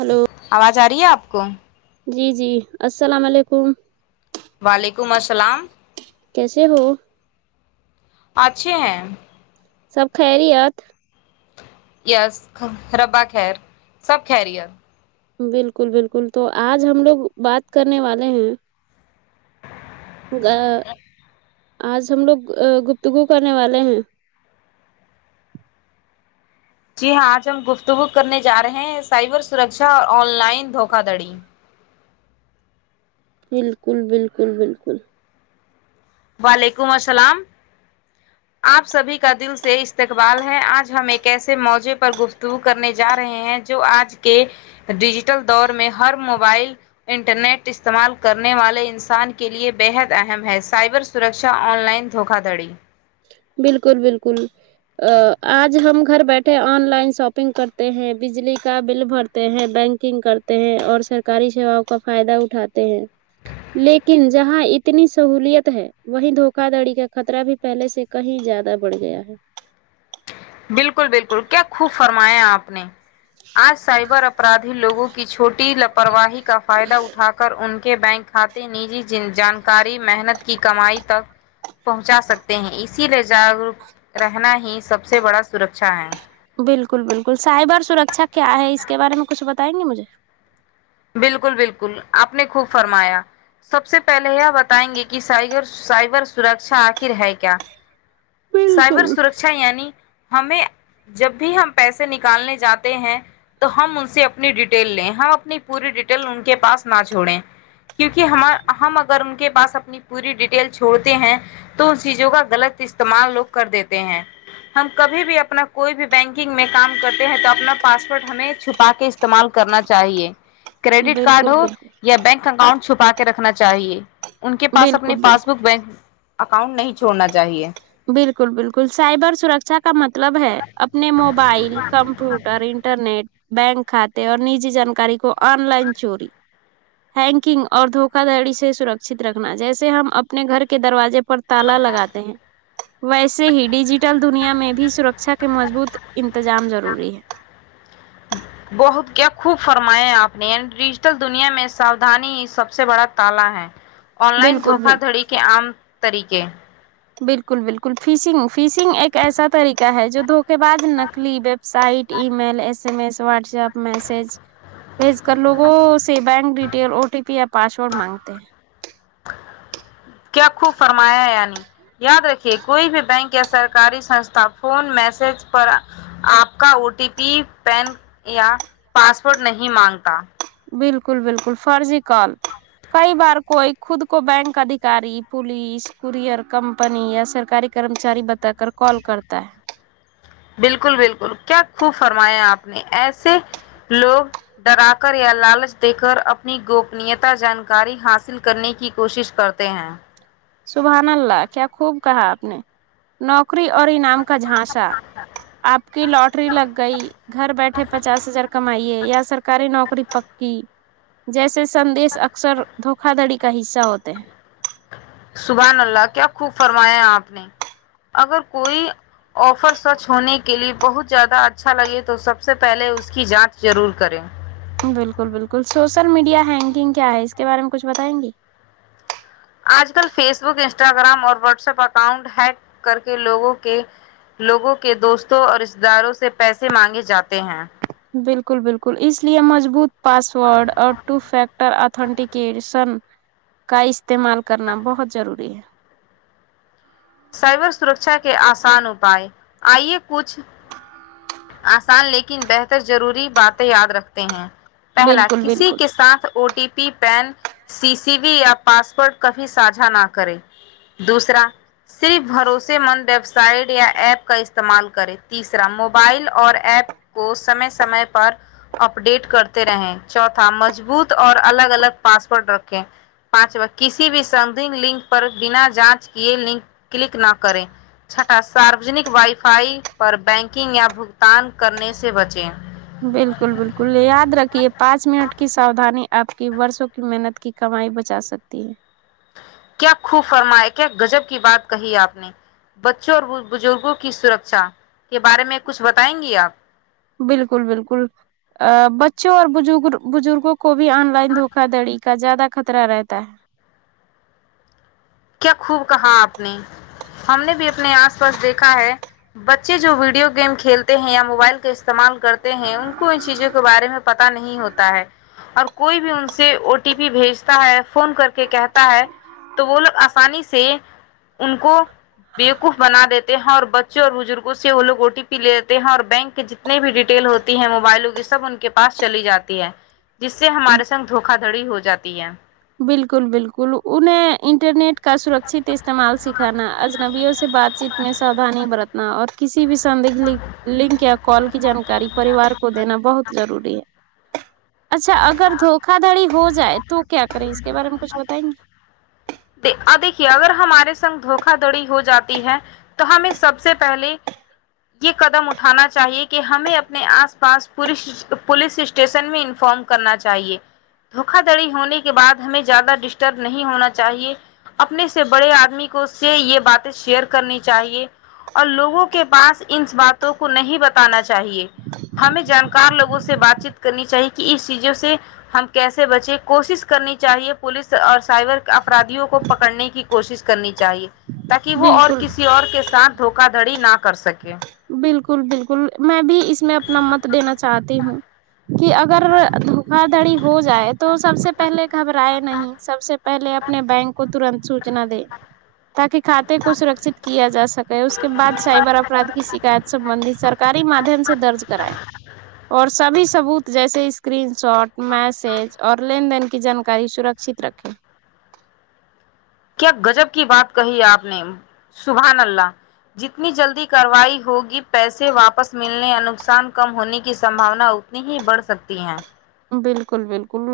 hello آواز آ رہی ہے آپ کو جی جی السلام علیکم وعلیکم السلام کیسے ہو اچھے ہیں سب خیریت یس ربا خیر سب خیریت بالکل بالکل تو آج ہم لوگ بات کرنے والے ہیں آج ہم لوگ گپتگو کرنے والے ہیں جی ہاں آج ہم گفتگو کرنے جا رہے ہیں سائبر سرکشھا اور آن لائن دھوکا دھڑی بالکل بالکل بالکل وعلیکم السلام آپ سبھی کا دل سے استقبال ہے آج ہم ایک ایسے موزے پر گفتگو کرنے جا رہے ہیں جو آج کے ڈیجیٹل دور میں ہر موبائل انٹرنیٹ استعمال کرنے والے انسان کے لیے بے حد اہم ہے سائبر سرکشا آن لائن دھوکا دڑی بالکل بالکل ا آج ہم گھر بیٹھے آن لائن شاپنگ کرتے ہیں بجلی کا بل بھر ہیں بینکنگ کرتے ہیں اور سرکاری سیواؤں کا فائدہ اٹھاتے ہیں لیکن جہاں اتنی سہولیات ہے وہیں دھوکا دڑی کا خطرہ بھی پہلے سے کہیں زیادہ بڑھ گیا ہے بالکل بالکل کیا خوب فرمایا آپ نے آج سائبر اپرادھی لوگوں کی چھوٹی لاپرواہی کا فائدہ اٹھا کر ان کے بینک کھاتے نجی جانکاری محنت کی کمائی تک پہنچا سکتے ہیں اسی لیے جاگروک رہنا ہی سب سے بڑا سرکشا ہے بالکل بالکل سائبر سرکشھا کیا ہے اس کے بارے میں کچھ بتائیں گے مجھے بالکل بالکل آپ نے خوب فرمایا سب سے پہلے یہ بتائیں گے کہ سائبر سرکشا آخر ہے کیا سائبر بالکل سرکشا یعنی ہمیں جب بھی ہم پیسے نکالنے جاتے ہیں تو ہم ان سے اپنی ڈیٹیل لیں ہم اپنی پوری ڈیٹیل ان کے پاس نہ چھوڑیں کیونکہ ہمار ہم اگر ان کے پاس اپنی پوری ڈیٹیل چھوڑتے ہیں تو ان چیزوں کا غلط استعمال لوگ کر دیتے ہیں ہم کبھی بھی اپنا کوئی بھی بینکنگ میں کام کرتے ہیں تو اپنا پاسورڈ ہمیں چھپا کے استعمال کرنا چاہیے کریڈٹ کارڈ بالکل ہو بالکل یا بینک اکاؤنٹ چھپا کے رکھنا چاہیے ان کے پاس بالکل اپنے پاس بالکل بک بینک اکاؤنٹ نہیں چھوڑنا چاہیے بالکل بالکل سائبر سرکشا کا مطلب ہے اپنے موبائل کمپیوٹر انٹرنیٹ بینک کھاتے اور نجی جانکاری کو آن لائن چوری ہینکنگ اور دھوکا دھڑی سے سرکشت رکھنا جیسے ہم اپنے گھر کے دروازے پر تالا لگاتے ہیں ویسے ہی ڈیجیٹل دنیا میں بھی سرکشا کے مضبوط انتظام ضروری ہے بہت کیا خوب فرمایا ہے آپ نے یعنی ڈیجیٹل دنیا میں سودھانی سب سے بڑا تالا ہے آن لائن بالکل دھوکا بالکل دھڑی کے عام طریقے بالکل بالکل فیسنگ فیسنگ ایک ایسا طریقہ ہے جو دھوک کے بعض نقلی ویبسائٹ ای میل S M S WhatsApp message بھیج کر لوگوں سے bank detail O T P یا پاسورڈ مانگتے ہیں کیا خو فرمایا یعنی یاد رکھیے کوئی بھی بینک یا سرکاری سنستھا فون میسج پر آپ کا او ٹی پی پین یا پاسورڈ نہیں مانگتا بالکل بالکل فرضی کال کئی بار کوئی خود کو بینک ادھیکاری پولیس کورئر کمپنی یا سرکاری کرمچاری بتا کر کال کرتا ہے بالکل بالکل کیا خوب فرمایا آپ نے ایسے لوگ ڈرا کر یا لالچ دے کر اپنی گوپنیتا جانکاری حاصل کرنے کی کوشش کرتے ہیں سبحان اللہ کیا خوب کہا آپ نے نوکری اور انعام کا جھانسا آپ کی لاٹری لگ گئی گھر بیٹھے پچاس ہزار کمائیے یا سر سرکاری نوکری پکی جیسے سدیش اکثر دھوکا دھڑی کا حصہ ہوتے ہیں سبح اللہ کیا خوب فرمایا آپ نے اگر کوئی آفر سچ ہونے کے لیے بہت زیادہ اچھا لگے تو سب سے پہلے اس کی جانچ ضرور کریں بالکل بالکل سوشل میڈیا ہینگنگ کیا ہے اس کے بارے میں کچھ بتائیں گے آج کل فیس بک انسٹاگرام اور واٹس ایپ اکاؤنٹ ہیک کر کے لوگوں کے لوگوں کے دوستوں اور رشتے داروں سے پیسے مانگے جاتے ہیں بالکل بالکل اس لیے مضبوط پاسورڈ اور ٹو فیکٹر اتنٹیکیشن کا استعمال کرنا بہت ضروری ہے سائبر سرکشا کے آسان اپائے آئیے کچھ سان لیکن بہتر ضروری باتیں یاد رکھتے ہیں ہے پہلا بالکل کسی بالکل کے ساتھ او ٹی پی پین سی سی بیی یا پاسورڈ کبھی ساجھا نہ کریں دوسرا صرف بھروسے مند ویب سائٹ یا ایپ کا استعمال کریں تیسرا مو بائل اور ایپ کو سمے سمے پر اپڈیٹ کرتے رہیں چوتھا مضبوط اور الگ الگ پاسورڈ رکھیں پانچواں کسی بھی سمتھنگ لنک پر بنا جانچ کیے لنک کلک نہ کریں چھٹا ساروجنک وائی فائی پر بینکنگ یا بھگتان کرنے سے بچیں بالکل بالکل یاد رکھیے پانچ منٹ کی ساودھانی آپ کی برسوں کی محنت کی کمائی بچا سکتی ہے کیا خوب فرمایا کیا گجب کی بات کہی آپ نے بچوں اور بزرگوں کی سرکشا کے بارے میں کچھ بتائیں گی آپ بالکل بالکل ا بچوں اور بزگ بزرگوں کو بھی آن لائن دھوکا دڑی کا زیادہ خطرہ رہتا ہے کیا خوب کہا آپ نے ہم نے بھی اپنے آس پاس دیکھا ہے بچے جو ویڈیو گیم کھیلتے ہیں یا موبائل کا استعمال کرتے ہیں ان کو ان چیزوں کو کو بارے میں پتا نہیں ہوتا ہے اور کوئی بھی ان سے او ٹی پی بھیجتا ہے فون کر کے کہتا ہے تو وہ لوگ آسانی سے ان کو بیےوقوف بنا دیتے ہیں اور بچوں اور بزرگوں سے وہ لگ او ٹی پی لے لیتے ہیں اور بینک کے جتنی بھی ڈیٹیل ہوتی ہے موبائلوں کیی سب ان کے پاس چلی جاتی ہے جس سے ہے ہمارے سنگ دھوکا دھڑی ہو جاتی ہے بالکل بالکل انہیں انٹرنیٹ کا سرکت استعمال سکھانا اجنبیوں سے بات چیت میں ساودھانی برت نہ اور کسی بھی سندیکھ لنک یا کال کی جانکاری پریوار کو دینا بہت ضروری ہے اچھا اگر دھوکا دھڑی ہو جائے تو کیا کریں اس کے بارے میں کچھ بتائیں گے دیکھیے اگر ہمارے سنگ دھوکا دھڑی ہو جاتی ہے تو ہمیں سب سے پہلے یہ قدم اٹھانا چاہیے کہ ہمیں اپنے آس پاس پولیس پولیس اسٹیشن میں انفارم کرنا چاہیے دھوکا دڑی ہونے کے بعد ہمیں زیادہ ڈسٹرب نہیں ہونا چاہیے اپنے سے بڑے آدمی کو سے یہ باتیں شیئر کرنی چاہیے اور لوگوں کے پاس ان باتوں کو نہیں بتانا چاہیے ہمیں جانکار لوگوں سے بات چیت کرنی چاہیے کہ اس چیزوں سے ہم کیسے بچے کوشش کرنی چاہیے پولیس اور سائبر اپرادھیوں کو پکڑنے کی کوشش کرنی چاہیے تاکہ وہ اور بالکل کسی اور کے ساتھ دھوکا دھڑی نہ کر سکے بالکل بالکل میں بھی اس میں اپنا مت دینا چاہتی ہوں کہ اگر دھوکا دھڑی ہو جائے تو سب سے پہلے گھبرائے نہیں سب سے پہلے اپنے بینک کو ترنت سوچنا دے تاکہ کھاتے کو سرکشت کیا جا سکے اس کے بعد سائبر اپراد کی شکایت سبندی سرکاری مادھیم سے درج کرائے اور سبھی سبوت جیسے اسکرین شاٹ میسج اور لین دین کی جانکاری سرکچت رکھیں کیا گجب کی بات کہی ہے آپ نے سبحان اللہ جتنی جلدی کارروائی ہوگی پیسے واپس ملنے یا نقصان کم ہونے کی سباونا ات نی ہی بڑھ سکتی ہیں بالکل بالکل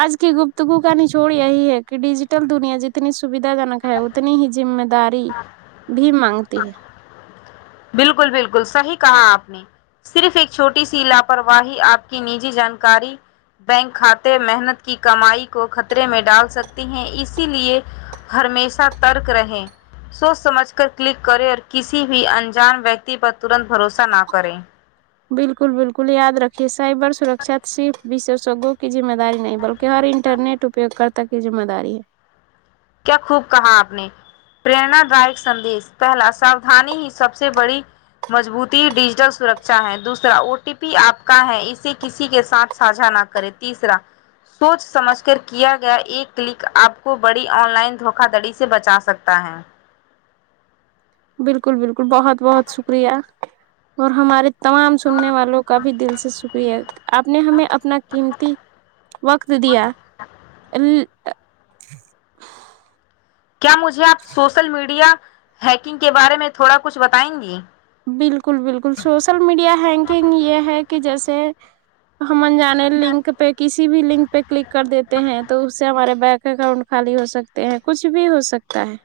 آج کی گفتگو کا نچوڑ یہی ہے کہ ڈیجیٹل دنیا جتنی سودھا جنک ہے اتنی ہی ذمہ داری بھی مانگتی ہے بالکل بالکل صحیح کہا آپ نے صرف ایک چھوٹی سی لاپرواہی آپ کی نجی جانکاری بینک کھاتے محنت کی کمائی کو خطرے میں ڈال سکتے ہیں اسی لیے ہمیشہ ترک رہے سوچ سمجھ کر کلک کریں اور کسی بھی انج جان ویکتی پر ترنت بھروسہ نہ کریں بالکل بالکل یاد رکھے سائبر سرکشا صرف وششجوں کی ذمہ داری نہیں بلکہ ہر انٹرنیٹ اپیو کرتا کی ذمہ داری ہے کیا خوب کہا آپ نے پریرنا دائک سندیش پہلا ساودانی ہی سب سے بڑی مضبوطی ڈیجیٹل سرکھا ہے دوسرا او ٹی پی آپ کا ہے اسے کسی کے ساتھ ساجھا نہ کریں تیسرا سوچ سمجھ کر کیا گیا ایک کلک آپ کو بڑے آن لائن دھوکا دڑی سے بچا سکتا ہے بالکل بالکل بہت بہت شکریہ اور ہمارے تمام سننے والوں کا بھی دل سے شکریہ آپ نے ہمیں اپنا قیمتی وقت دیا کیا مجھے آپ سوسل میڈیا ہیکنگ کے بارے میں تھوڑا کچھ بتائیں گی بالکل بالکل سوشل میڈیا ہینکنگ یہ ہے کہ جیسے ہم انجانے لنک پہ کسی بھی لنک پہ کلک کر دیتے ہیں تو اس سے ہمارے بینک اکاؤنٹ خالی ہو سکتے ہیں کچھ بھی ہو سکتا ہے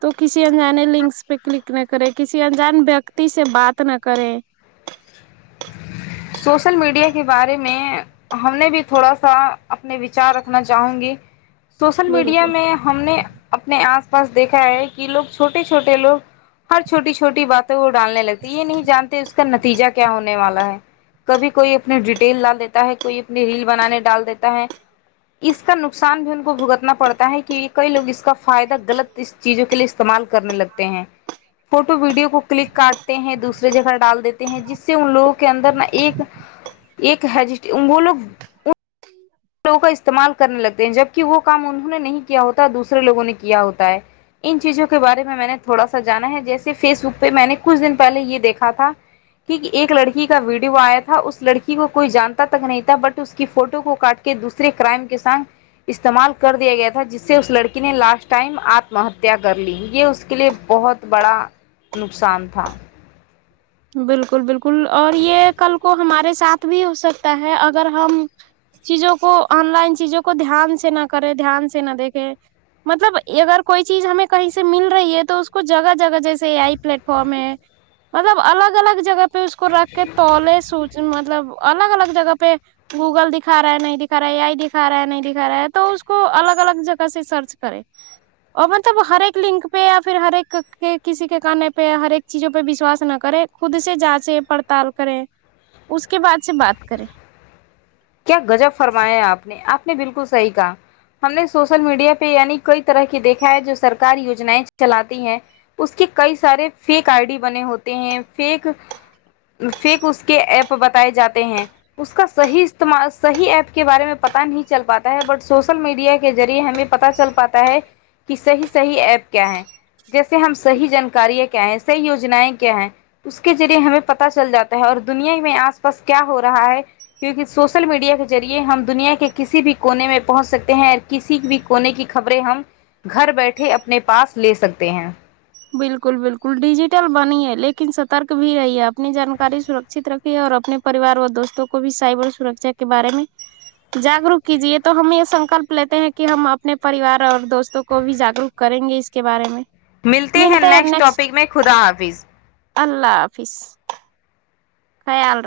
تو کسی انجانے لنکس پہ کلک نہ کریں کسی انجان ویکتی سے بات نہ کریں سوشل میڈیا کے بارے میں ہم نے بھی تھوڑا سا اپنے وچار رکھنا چاہوں گی سوشل میڈیا بالکل میں ہم نے اپنے آس پاس دیکھا ہے کہ لوگ چھوٹے چھوٹے لوگ ہر چھوٹی چھوٹی بات تو وہ ڈالنے لگتی یہ نہیں جانتے اس کا نتیجہ کیا ہونے والا ہے کبھی کوئی اپنی ڈیٹیل ڈال دیتا ہے کوئی اپنی ریل بنانے ڈال دیتا ہے اس کا نقصان بھی ان کو بھگتنا پڑتا ہے کی کئی لوگ اس کا فائدہ غلط اس چیزوں کے اس استعمال کرنے لگتے ہیں فوٹو ویڈیو کو کلک کاٹتے ہیں دوسرے جگہ ڈال دیتے ہیں جس سے ان لوگوں کے اندر نا ایک ایک [unintelligible] وہ لوگ لوگوں کا استعمال کرنے لگتے ہیں جبکہ وہ کام انہوں نے نہیں کیا ہوتا دوسرے لوگوں نے کیا ہوتا ہے ان چیزوں کے بارے میں میں نے تھوڑا سا جانا ہے جیسے فیس بک پہ میں نے کچھ دن پہلے یہ دیکھا تھا کی ایک لڑکی کا ویڈیو آیا تھا اس لڑکی کو کوئی جانتا تک نہیں تھا بٹ اس کی فوٹو کو کاٹ کےدوسرے کرائم کے سنگ استعمال کر دیا گیا تھا جس سے اس لڑکی نے لاسٹ ٹائم آتم ہتیا کر لی یہ اس کے لیے بہت بڑا نقصان تھا بالکل بالکل اور یہ کل کو ہمارے ساتھ بھی ہو سکتا ہے اگر ہم چیزوں کو آن لائن چیزوں کو دھیان سے نہ کرے دھیان سے نہ دیکھے مطلب اگر کوئی چیز ہمیں کہیں سے مل رہی ہے تو اس کو جگہ جگہ جیسے اے آئی پلیٹ فارم ہے مطلب الگ الگ جگہ پہ اس کو رکھ کے تولے سو مطلب الگ الگ جگہ پہ گوگل دکھا رہا ہے نہیں دکھا رہا ہے اے آی دکھا رہا ہے نہیں دکھا رہا ہے تو اس کو الگ الگ جگہ سے سرچ کرے اور مطلب ہر ایک لنک پہ یا پھر ہر ایک کسی کے کہںے پہ ہر ایک چیزوں پہ وشواس نہ کریں خود سے جانچے پڑتال کریں اس کے بعد سے بات کریں کیا گجب فرمایا آپ نے آپ نے بالکل صحیح کہا ہم نے سوشل میڈیا پہ یعنی کئی طرح کی دیکھا ہے جو سرکار یوجنایں چلاتی ہے اس کے کئی سارے فیک آئی ڈی بنے ہوتے ہیں فیک فیک اس کے ایپ بتائے جاتے ہیں اس کا صحیح صحیح ایپ کے بارے میں پتا نہیں چل پاتا ہے بٹ سوشل میڈیا کے ذریعے ہمیں پتا چل پاتا ہے کہ صحیح صحیح ایپ کیا ہیں جیسے ہم صحیح جانکاریاں کیا ہیں صحیح یوجنایں کیا ہیں اس کے ذریعے ہمیں پتا چل جاتا ہے اور دنیاہی میں آس پاس کیا ہو رہا ہے کیونکہ سوشل میڈیا کے ذریعے ہم دنیا کے کسی بھی کونے میں پہنچ سکتے ہیں اور کسی بھی کونے کی خبریں ہم گھر بیٹھے اپنے پاس لے سکتے ہیں بالکل بالکل ڈیجیٹل بنی ہے لیکن سترک بھی رہی ہے اپنی جانکاری شرکت رکھ اور اپنے پریوار اور دوستوں کو بھی سائبر سرکشا کے بارے میں جاگروک کیجیے تو ہم یہ سنکلپ لیتے ہیں کہ ہم اپنے پریوار اور دوستوں کو بھی جاگروک کریں گے اس کے بارے میں ملتے ہیں نیکسٹ ٹاپک میں خدا حافظ اللہ حافظ خیال رکھ